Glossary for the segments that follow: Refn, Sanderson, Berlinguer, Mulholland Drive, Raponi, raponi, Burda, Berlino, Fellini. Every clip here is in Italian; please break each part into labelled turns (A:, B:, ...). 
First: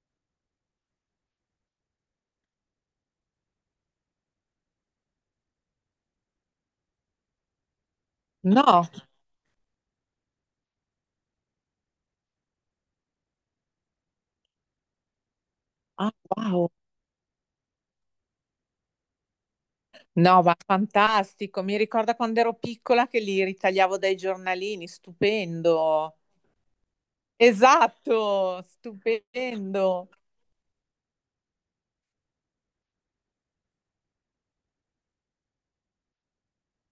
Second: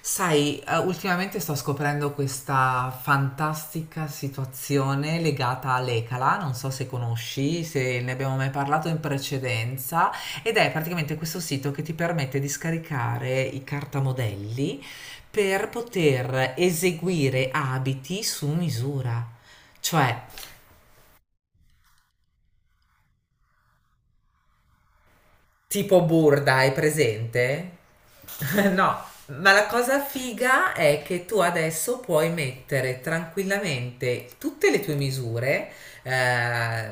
A: Sai, ultimamente sto scoprendo questa fantastica situazione legata all'Ecala, non so se conosci, se ne abbiamo mai parlato
B: No,
A: in precedenza, ed è praticamente questo sito che ti permette di scaricare i cartamodelli per
B: ah,
A: poter
B: wow.
A: eseguire abiti su misura. Cioè,
B: No, ma fantastico. Mi ricorda quando ero piccola che li ritagliavo dai giornalini,
A: tipo
B: stupendo.
A: Burda, hai presente?
B: Esatto,
A: No, ma la cosa
B: stupendo.
A: figa è che tu adesso puoi mettere tranquillamente tutte le tue misure, eh,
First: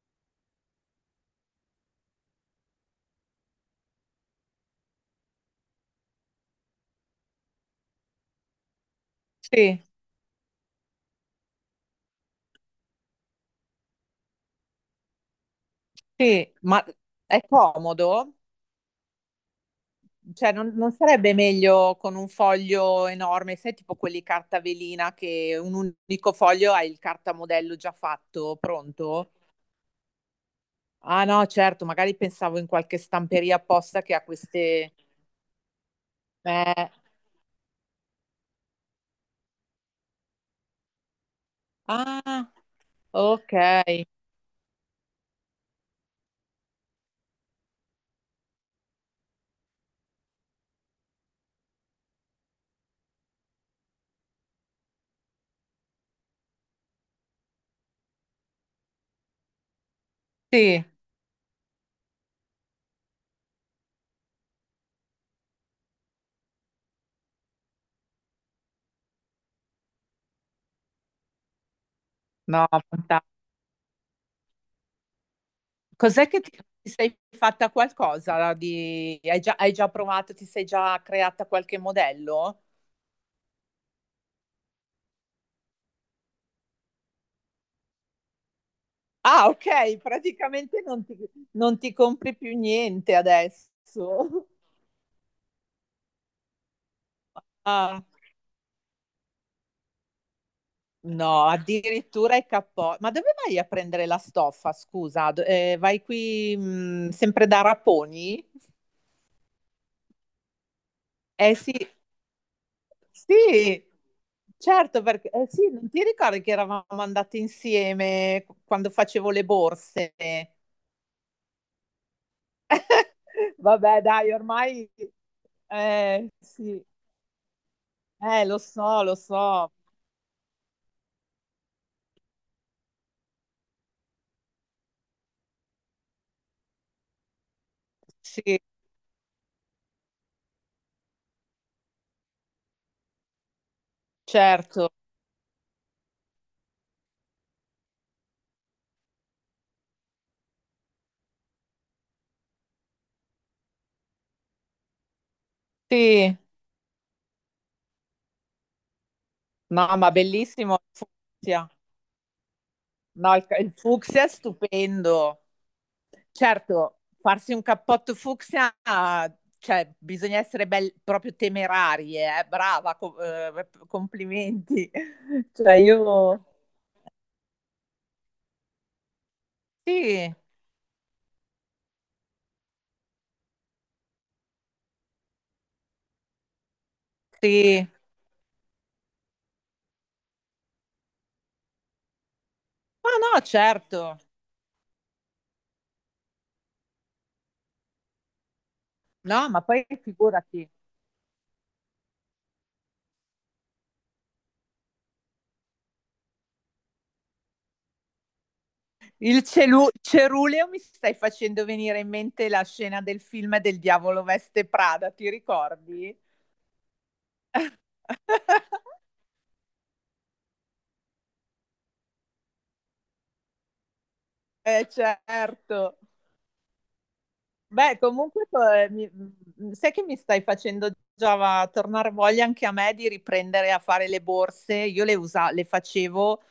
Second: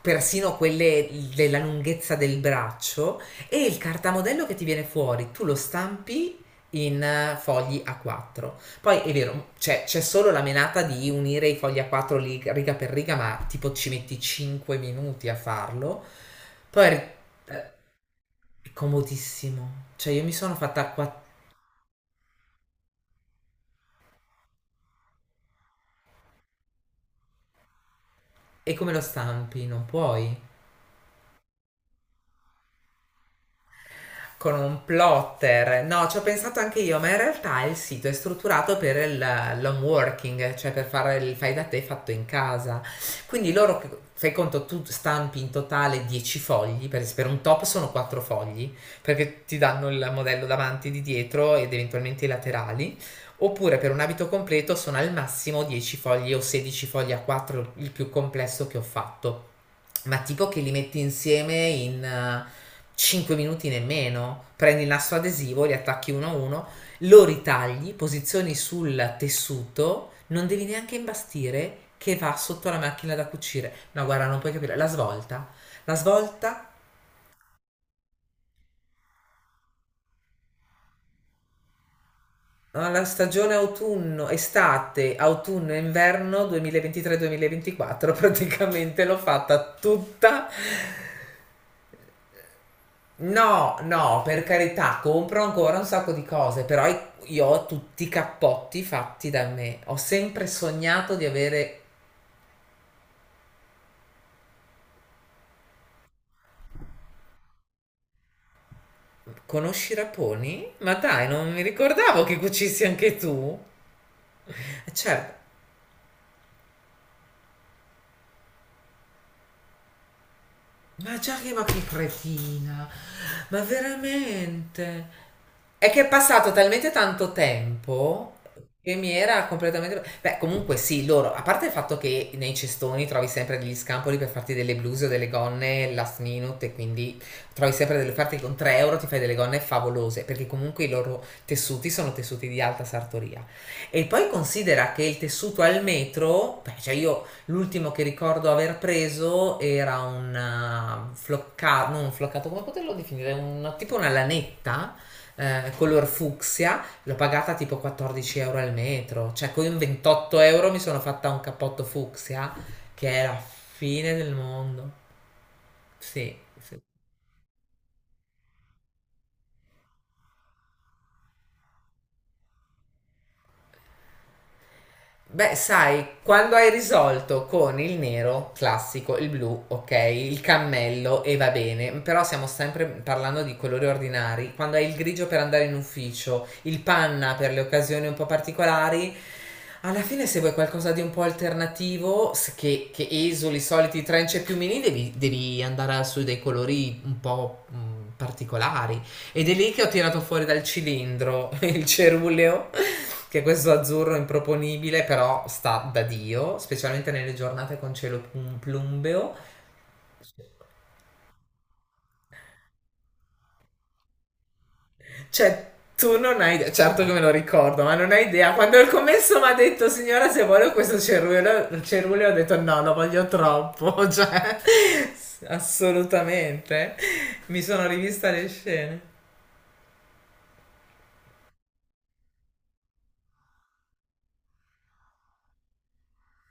A: persino quelle della lunghezza del braccio, e il cartamodello che ti viene fuori, tu lo stampi in fogli A4. Poi è vero,
B: Sì,
A: c'è solo la menata di unire i fogli A4 riga per riga, ma tipo ci metti 5 minuti a farlo.
B: sì, ma
A: Poi eh,
B: è comodo?
A: è comodissimo. Cioè, io mi
B: Cioè,
A: sono
B: non,
A: fatta
B: non
A: qua.
B: sarebbe meglio con un foglio enorme, sai, tipo quelli carta velina che un unico foglio hai il cartamodello già fatto,
A: È come lo
B: pronto?
A: stampi, non puoi.
B: Ah no, certo, magari pensavo in qualche stamperia apposta che ha
A: Con un
B: queste...
A: plotter. No, ci ho pensato anche
B: Eh,
A: io, ma in realtà il sito è strutturato per il l'home working, cioè per fare il fai da te fatto in
B: ah,
A: casa.
B: ok,
A: Quindi loro, fai conto, tu stampi in totale 10 fogli, per un top sono 4 fogli, perché ti danno il modello davanti, di dietro ed eventualmente i laterali. Oppure per un abito completo sono al massimo 10 fogli o 16 fogli a 4, il più complesso che ho fatto, ma tipo che li
B: sì,
A: metti insieme in 5 minuti nemmeno, prendi il nastro adesivo, li attacchi uno a uno, lo ritagli, posizioni sul tessuto, non devi neanche imbastire che va
B: no,
A: sotto la macchina da
B: fantastico.
A: cucire. No, guarda, non puoi capire, la
B: Cos'è che ti,
A: svolta
B: ti sei fatta qualcosa di... Hai già provato, ti sei già creata qualche modello?
A: alla stagione autunno, estate, autunno e inverno 2023-2024, praticamente l'ho
B: Ah,
A: fatta
B: ok,
A: tutta.
B: praticamente non ti compri più niente adesso.
A: No, no, per carità, compro ancora un sacco di cose, però io ho tutti
B: Ah,
A: i cappotti fatti da me. Ho sempre sognato di
B: no,
A: avere...
B: addirittura i cappotto. Ma dove vai a prendere la stoffa? Scusa, vai qui sempre da Raponi?
A: Conosci i raponi? Ma dai, non
B: Eh
A: mi
B: sì,
A: ricordavo che cucissi anche tu.
B: sì, certo, perché
A: Certo.
B: sì, non ti ricordi che eravamo andate insieme quando facevo le borse?
A: Ma che cretina, ma
B: Vabbè, dai, ormai
A: veramente. È che è passato
B: sì,
A: talmente tanto tempo
B: lo
A: che
B: so,
A: mi
B: lo
A: era
B: so.
A: completamente... Beh, comunque sì, loro, a parte il fatto che nei cestoni trovi sempre degli scampoli per farti delle bluse o delle gonne last minute, e quindi trovi sempre delle parti con
B: Sì,
A: 3 € ti fai delle gonne favolose perché comunque i loro tessuti sono tessuti di alta sartoria. E poi
B: certo.
A: considera che il tessuto al metro, beh, cioè io... L'ultimo che ricordo aver preso era un floccato, non un floccato, come poterlo definire? Un, tipo una lanetta color
B: Sì.
A: fucsia, l'ho pagata tipo 14 € al metro, cioè con
B: No, ma
A: 28 €
B: bellissimo
A: mi
B: il
A: sono fatta un
B: fucsia.
A: cappotto fucsia che è
B: No,
A: la
B: il
A: fine
B: fucsia è
A: del mondo.
B: stupendo.
A: Sì, sì.
B: Certo, farsi un cappotto fucsia, cioè bisogna essere proprio temerarie, brava, complimenti.
A: Beh,
B: Cioè
A: sai,
B: io...
A: quando hai risolto con il nero classico, il blu, ok,
B: Sì,
A: il cammello e va bene, però stiamo sempre parlando di colori ordinari. Quando hai il grigio per andare in ufficio, il panna per le
B: sì.
A: occasioni un po' particolari, alla fine se vuoi qualcosa di un po' alternativo, che
B: Ma no,
A: esuli i soliti
B: certo.
A: trench e piumini, devi, devi andare su dei colori un po' particolari. Ed
B: No,
A: è
B: ma
A: lì che
B: poi
A: ho tirato fuori dal
B: figurati.
A: cilindro il ceruleo, che questo azzurro improponibile però sta da Dio, specialmente nelle giornate con cielo plumbeo.
B: Il ceruleo mi stai facendo venire in mente la scena del film del diavolo veste Prada, ti
A: Cioè,
B: ricordi?
A: tu non hai idea, certo che me lo ricordo, ma non hai idea. Quando il commesso mi ha detto, signora, se voglio questo ceruleo, ceruleo, ho detto no, lo voglio troppo.
B: Eh
A: Cioè,
B: certo.
A: assolutamente. Mi sono
B: Beh,
A: rivista le
B: comunque
A: scene.
B: sai che mi stai facendo tornare voglia anche a me di riprendere a fare le borse. Io le facevo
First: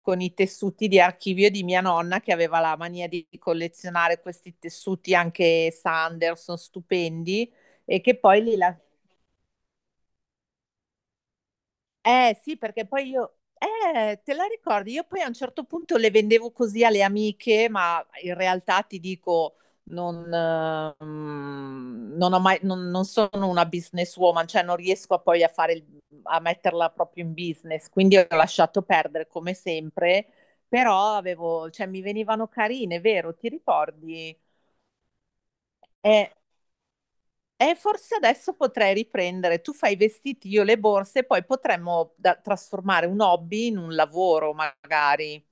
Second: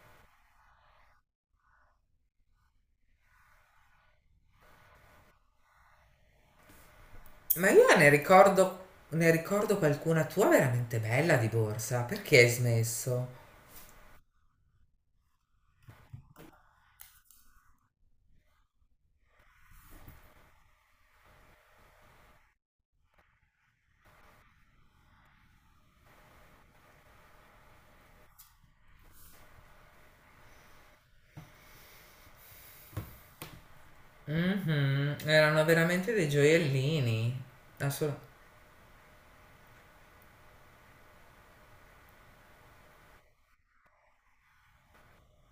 B: con i tessuti di archivio di mia nonna che aveva la mania di collezionare questi tessuti anche Sanderson, stupendi,
A: Ma io
B: e
A: ne
B: che poi li, la-
A: ricordo, ne ricordo qualcuna tua veramente bella di borsa. Perché
B: Eh
A: hai
B: sì, perché poi
A: smesso?
B: io, te la ricordi? Io poi a un certo punto le vendevo così alle amiche, ma in realtà ti dico, non, non ho mai, non sono una businesswoman, cioè non riesco a poi a fare, il- a metterla proprio in business, quindi ho lasciato perdere come sempre, però avevo, cioè mi venivano carine, vero? Ti ricordi?
A: Mhm. Erano veramente dei
B: Eh,
A: gioiellini.
B: e
A: Assol-
B: forse adesso potrei riprendere. Tu fai i vestiti, io le borse, poi potremmo trasformare un hobby in un lavoro, magari.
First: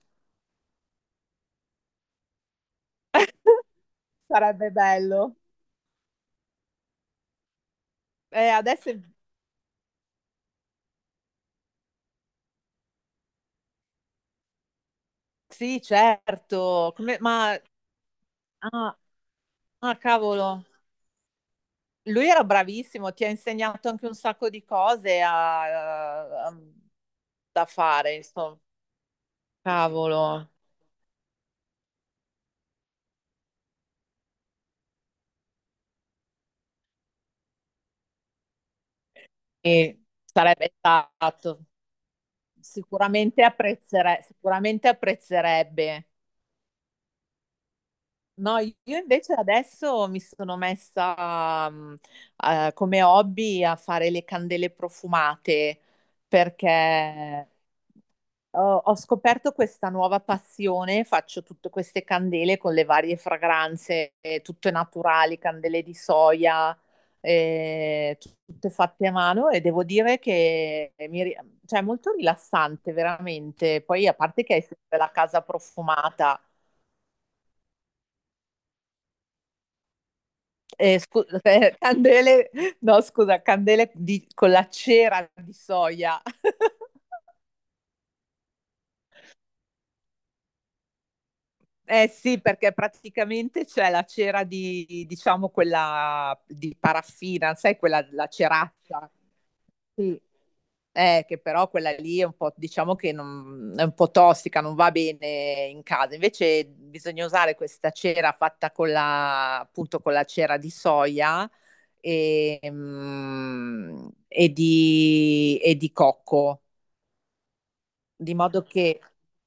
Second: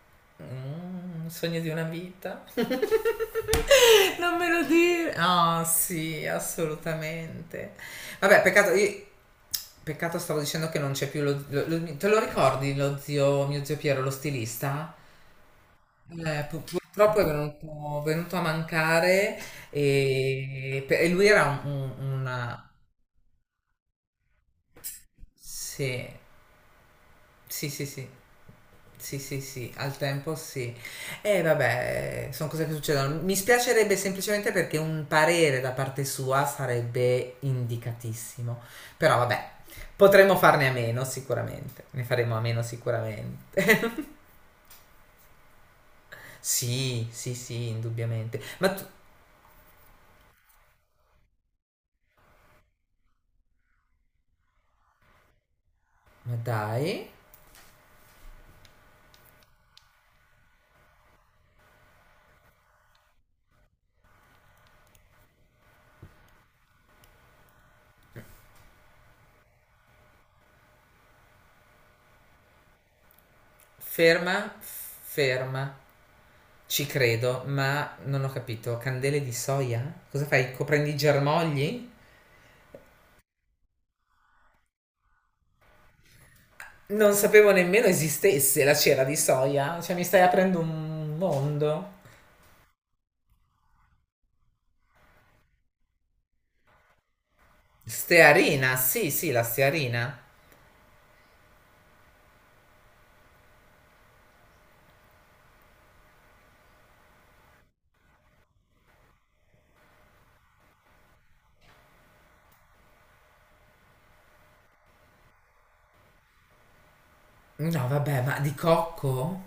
A: Un sogno di una vita. Non me lo
B: Sarebbe
A: dire.
B: bello.
A: Ah, sì, assolutamente. Vabbè,
B: Eh,
A: peccato,
B: adesso è-
A: peccato stavo dicendo che non c'è più te lo ricordi lo zio, mio zio Piero, lo stilista?
B: sì, certo. Come-
A: Purtroppo è
B: Ma
A: venuto a
B: ah,
A: mancare,
B: ah, cavolo,
A: e, lui era
B: lui era
A: una...
B: bravissimo, ti ha insegnato anche un sacco di cose
A: Sì.
B: da
A: Sì, sì, sì.
B: fare, insomma.
A: Sì, sì, sì, al tempo
B: Cavolo,
A: sì. E vabbè, sono cose che succedono. Mi spiacerebbe semplicemente perché un parere da parte sua sarebbe indicatissimo. Però vabbè,
B: e
A: potremmo farne a
B: sarebbe
A: meno
B: stato
A: sicuramente. Ne faremo a meno
B: sicuramente
A: sicuramente.
B: sicuramente apprezzerebbe.
A: Sì, sì, sì, indubbiamente.
B: No,
A: Ma tu,
B: io invece adesso mi sono messa come hobby a fare le candele profumate
A: ma dai,
B: perché ho scoperto questa nuova passione, faccio tutte queste candele con le varie fragranze, tutte naturali, candele di soia, eh, tutte fatte a mano e devo dire che cioè, è molto rilassante veramente. Poi a parte
A: ferma,
B: che hai sempre la casa
A: ferma.
B: profumata.
A: Ci credo, ma non ho capito. Candele di soia? Cosa fai? Coprendi i
B: Eh, scu- eh,
A: germogli?
B: candele, no, scusa, con la cera di soia.
A: Non sapevo nemmeno esistesse la cera di soia, cioè mi stai aprendo un mondo.
B: Eh sì, perché praticamente c'è la cera di, diciamo, quella di paraffina, sai, quella, la
A: Stearina, sì,
B: ceraccia.
A: sì, la
B: Sì.
A: stearina.
B: Che però quella lì è un po', diciamo che è un po' tossica, non va bene in casa. Invece bisogna usare questa cera fatta con la, appunto, con la cera di soia e, e di cocco.
A: No, vabbè,
B: Di
A: ma di
B: modo che
A: cocco?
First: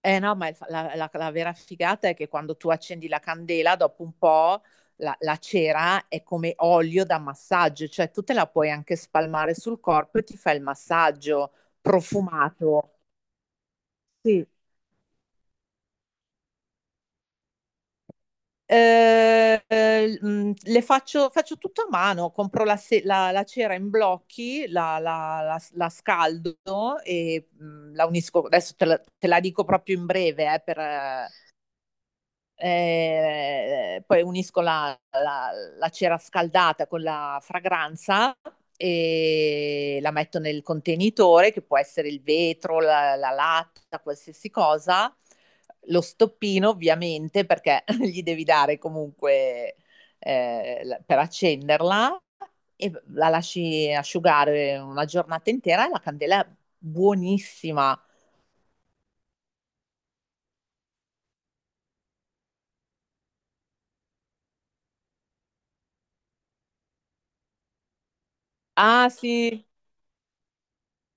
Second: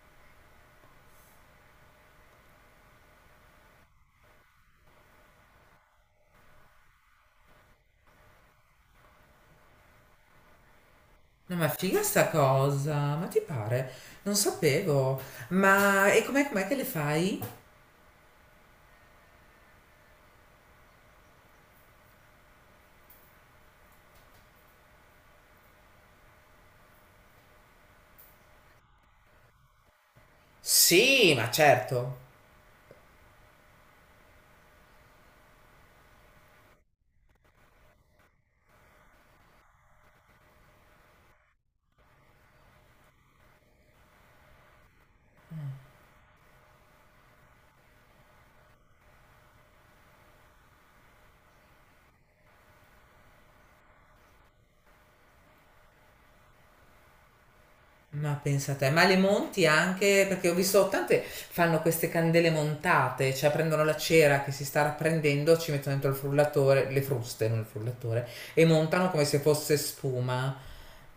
B: no, ma il fa la la la vera figata è che quando tu accendi la candela, dopo un po' la cera è come olio da massaggio, cioè tu te la puoi anche spalmare sul corpo e ti fai il massaggio
A: No, ma figa sta
B: profumato.
A: cosa, ma ti pare? Non
B: Sì.
A: sapevo. Ma e com'è che le fai?
B: Ehm, le faccio tutto a mano, compro la se la la cera in blocchi, la scaldo e, la unisco adesso te la dico proprio in breve, per
A: Sì, ma certo.
B: Poi unisco la cera scaldata con la fragranza e la metto nel contenitore che può essere il vetro, la latta, qualsiasi cosa. Lo stoppino ovviamente perché gli devi dare comunque per accenderla e la lasci asciugare una giornata intera e la candela è buonissima.
A: Ma pensa te, ma le monti anche? Perché ho visto tante fanno queste candele montate, cioè prendono la cera che si sta rapprendendo, ci mettono dentro il frullatore, le fruste, non il frullatore, e
B: Ah
A: montano come se
B: sì,
A: fosse spuma.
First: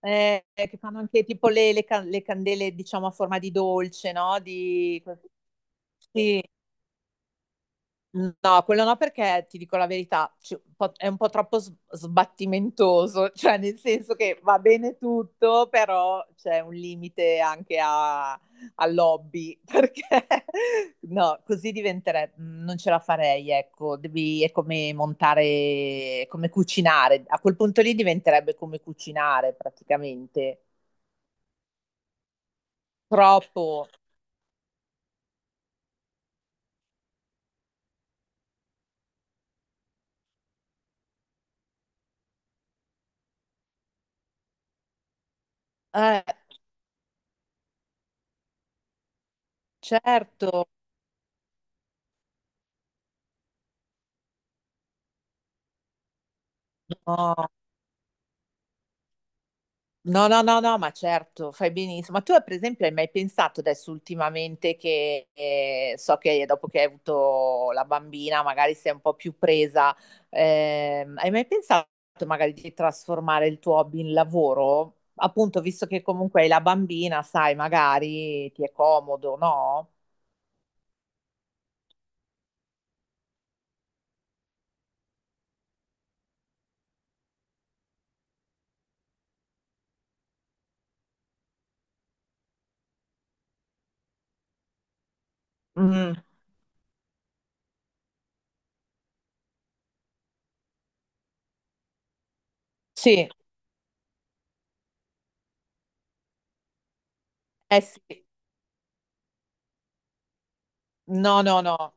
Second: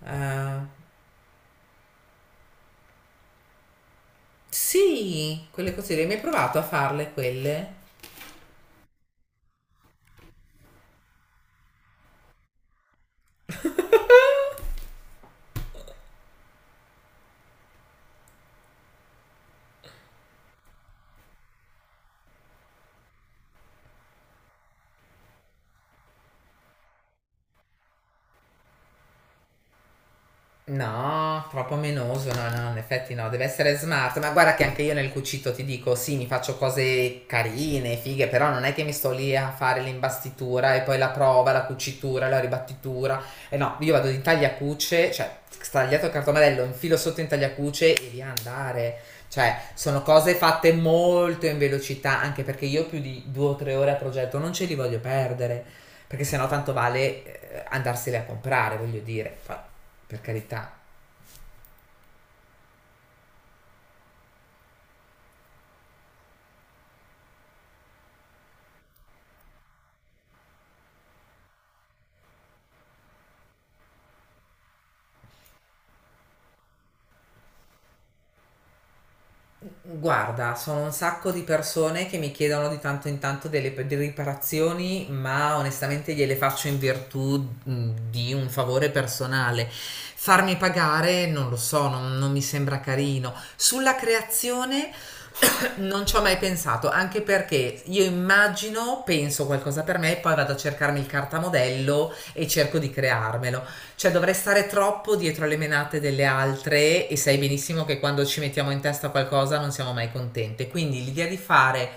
B: che
A: Eh,
B: fanno anche tipo le candele, diciamo, a forma di dolce, no? Di...
A: sì, quelle cose lì, mi hai
B: Sì.
A: provato a farle quelle?
B: No, quello no perché ti dico la verità, è un po' troppo sbattimentoso, cioè nel senso che va bene tutto, però c'è un limite anche all'hobby, perché no, così diventerebbe, non ce la farei, ecco, devi, è come montare, come cucinare, a quel punto lì diventerebbe come cucinare praticamente,
A: No, troppo menoso, no, no, in effetti no, deve essere
B: troppo.
A: smart, ma guarda che anche io nel cucito ti dico, sì, mi faccio cose carine, fighe, però non è che mi sto lì a fare l'imbastitura e poi la prova, la cucitura, la ribattitura, e no, io vado in tagliacuce, cioè, stagliato il
B: Eh,
A: cartomarello, infilo sotto in tagliacuce e via andare, cioè, sono cose
B: certo,
A: fatte molto in velocità, anche perché io più di due o tre ore a progetto non ce li voglio perdere, perché sennò tanto vale
B: no,
A: andarsele a comprare, voglio dire. Per
B: no, no, no,
A: carità.
B: no, ma certo, fai benissimo. Ma tu, per esempio, hai mai pensato adesso ultimamente che so che dopo che hai avuto la bambina, magari sei un po' più presa, hai mai pensato magari di trasformare il tuo hobby in lavoro? Appunto, visto che comunque hai la bambina, sai, magari ti è comodo, no?
A: Guarda, sono un sacco di persone che mi chiedono di tanto in tanto delle riparazioni, ma onestamente gliele faccio in virtù di un favore personale. Farmi pagare non lo so, non mi sembra carino. Sulla creazione non ci
B: Mm,
A: ho mai pensato, anche perché io immagino, penso qualcosa per me, poi vado a cercarmi il cartamodello e cerco di
B: sì,
A: crearmelo. Cioè dovrei stare troppo dietro alle menate delle altre e sai
B: eh
A: benissimo che quando
B: sì,
A: ci mettiamo in testa qualcosa non siamo mai contente. Quindi l'idea di
B: no, no, no,
A: fare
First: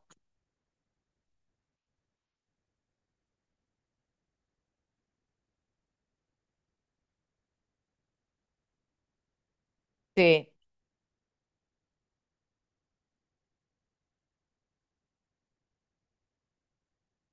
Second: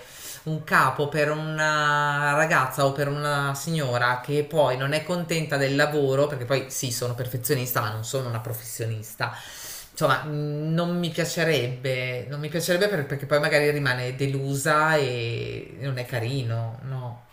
A: un capo per una ragazza o per una signora che poi non è contenta del lavoro, perché poi sì, sono perfezionista, ma non sono una professionista. Insomma,
B: sì.
A: non mi piacerebbe, perché poi magari rimane delusa e non è carino, no.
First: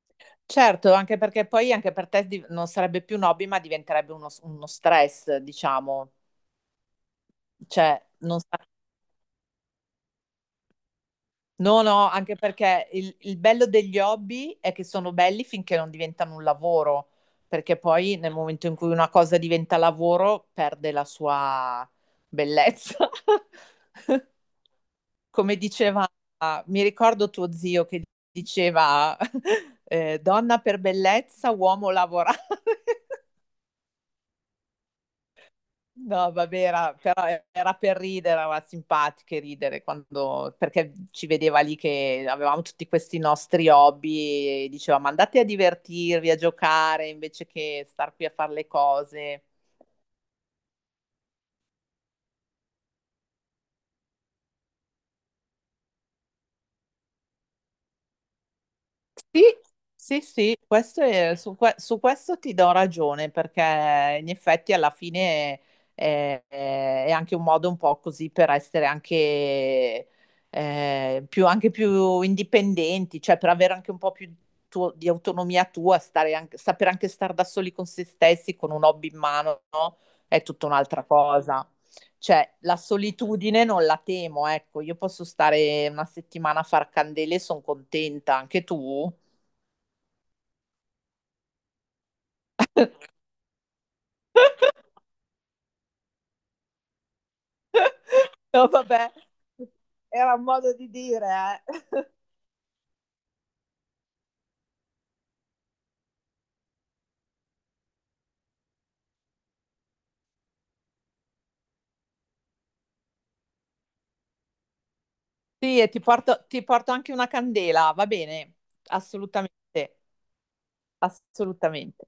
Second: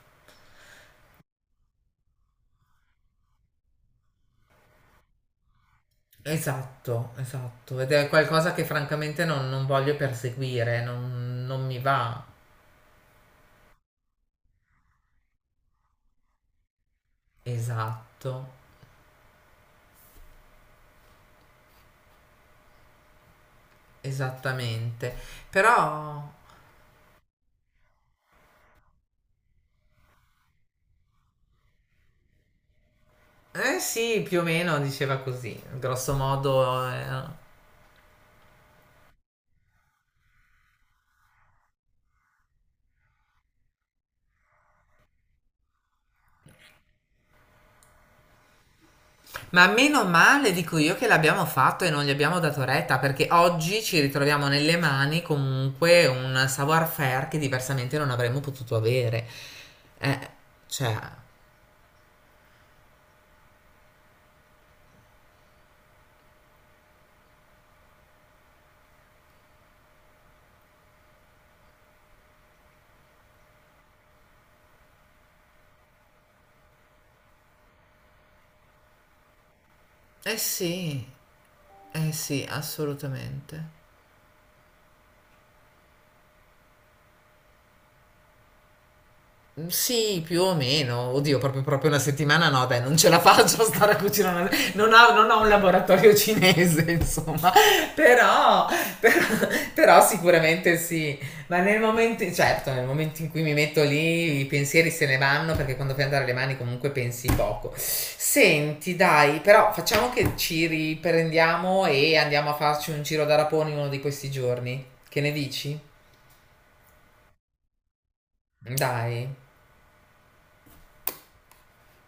B: Certo, anche perché poi anche per te div non sarebbe più un hobby, ma diventerebbe uno stress, diciamo.
A: Esatto, esatto. Ed
B: Cioè,
A: è
B: non
A: qualcosa
B: sa
A: che francamente non voglio perseguire, non mi
B: no, no,
A: va.
B: anche perché il bello degli hobby è che sono belli finché non diventano un lavoro, perché poi
A: Esatto,
B: nel momento in cui una cosa diventa lavoro perde la sua bellezza.
A: esattamente.
B: Come diceva
A: Però,
B: mi ricordo tuo zio che diceva, "Donna per bellezza, uomo lavorare."
A: eh sì, più o meno diceva così, grosso
B: No, vabbè,
A: modo.
B: però
A: Eh.
B: era per ridere, era simpatico e ridere quando, perché ci vedeva lì che avevamo tutti questi nostri hobby e diceva, ma andate a divertirvi, a giocare, invece che star qui a fare le cose.
A: Ma meno male, dico io, che l'abbiamo fatto e non gli abbiamo dato retta, perché oggi ci ritroviamo nelle mani comunque un savoir-faire che diversamente non avremmo potuto avere.
B: Sì,
A: Eh,
B: sì, sì,
A: cioè,
B: questo su questo ti do ragione perché in effetti alla fine anche un modo un po' così per essere anche più indipendenti, cioè per avere anche un po' più di autonomia tua, saper anche stare da soli con se stessi, con un hobby in mano, no?
A: eh
B: È tutta un'altra
A: sì,
B: cosa.
A: sì,
B: Cioè, la solitudine
A: assolutamente.
B: non la temo, ecco, io posso stare una settimana a far candele e sono contenta, anche tu?
A: Mm, sì, più o meno. Oddio, proprio, proprio una settimana no, dai, non ce la faccio a stare a cucinare. Non ho un laboratorio cinese, insomma. Però,
B: No, vabbè,
A: però, però
B: era un modo
A: sicuramente
B: di
A: sì.
B: dire,
A: Ma nel
B: eh.
A: momento, certo, nel momento in cui mi metto lì, i pensieri se ne vanno perché quando fai andare le mani comunque pensi poco. Senti, dai, però facciamo che ci riprendiamo e andiamo a farci un giro da raponi uno di questi giorni. Che ne dici?
B: Sì, e ti porto anche una candela, va bene?
A: Dai.
B: Assolutamente, assolutamente.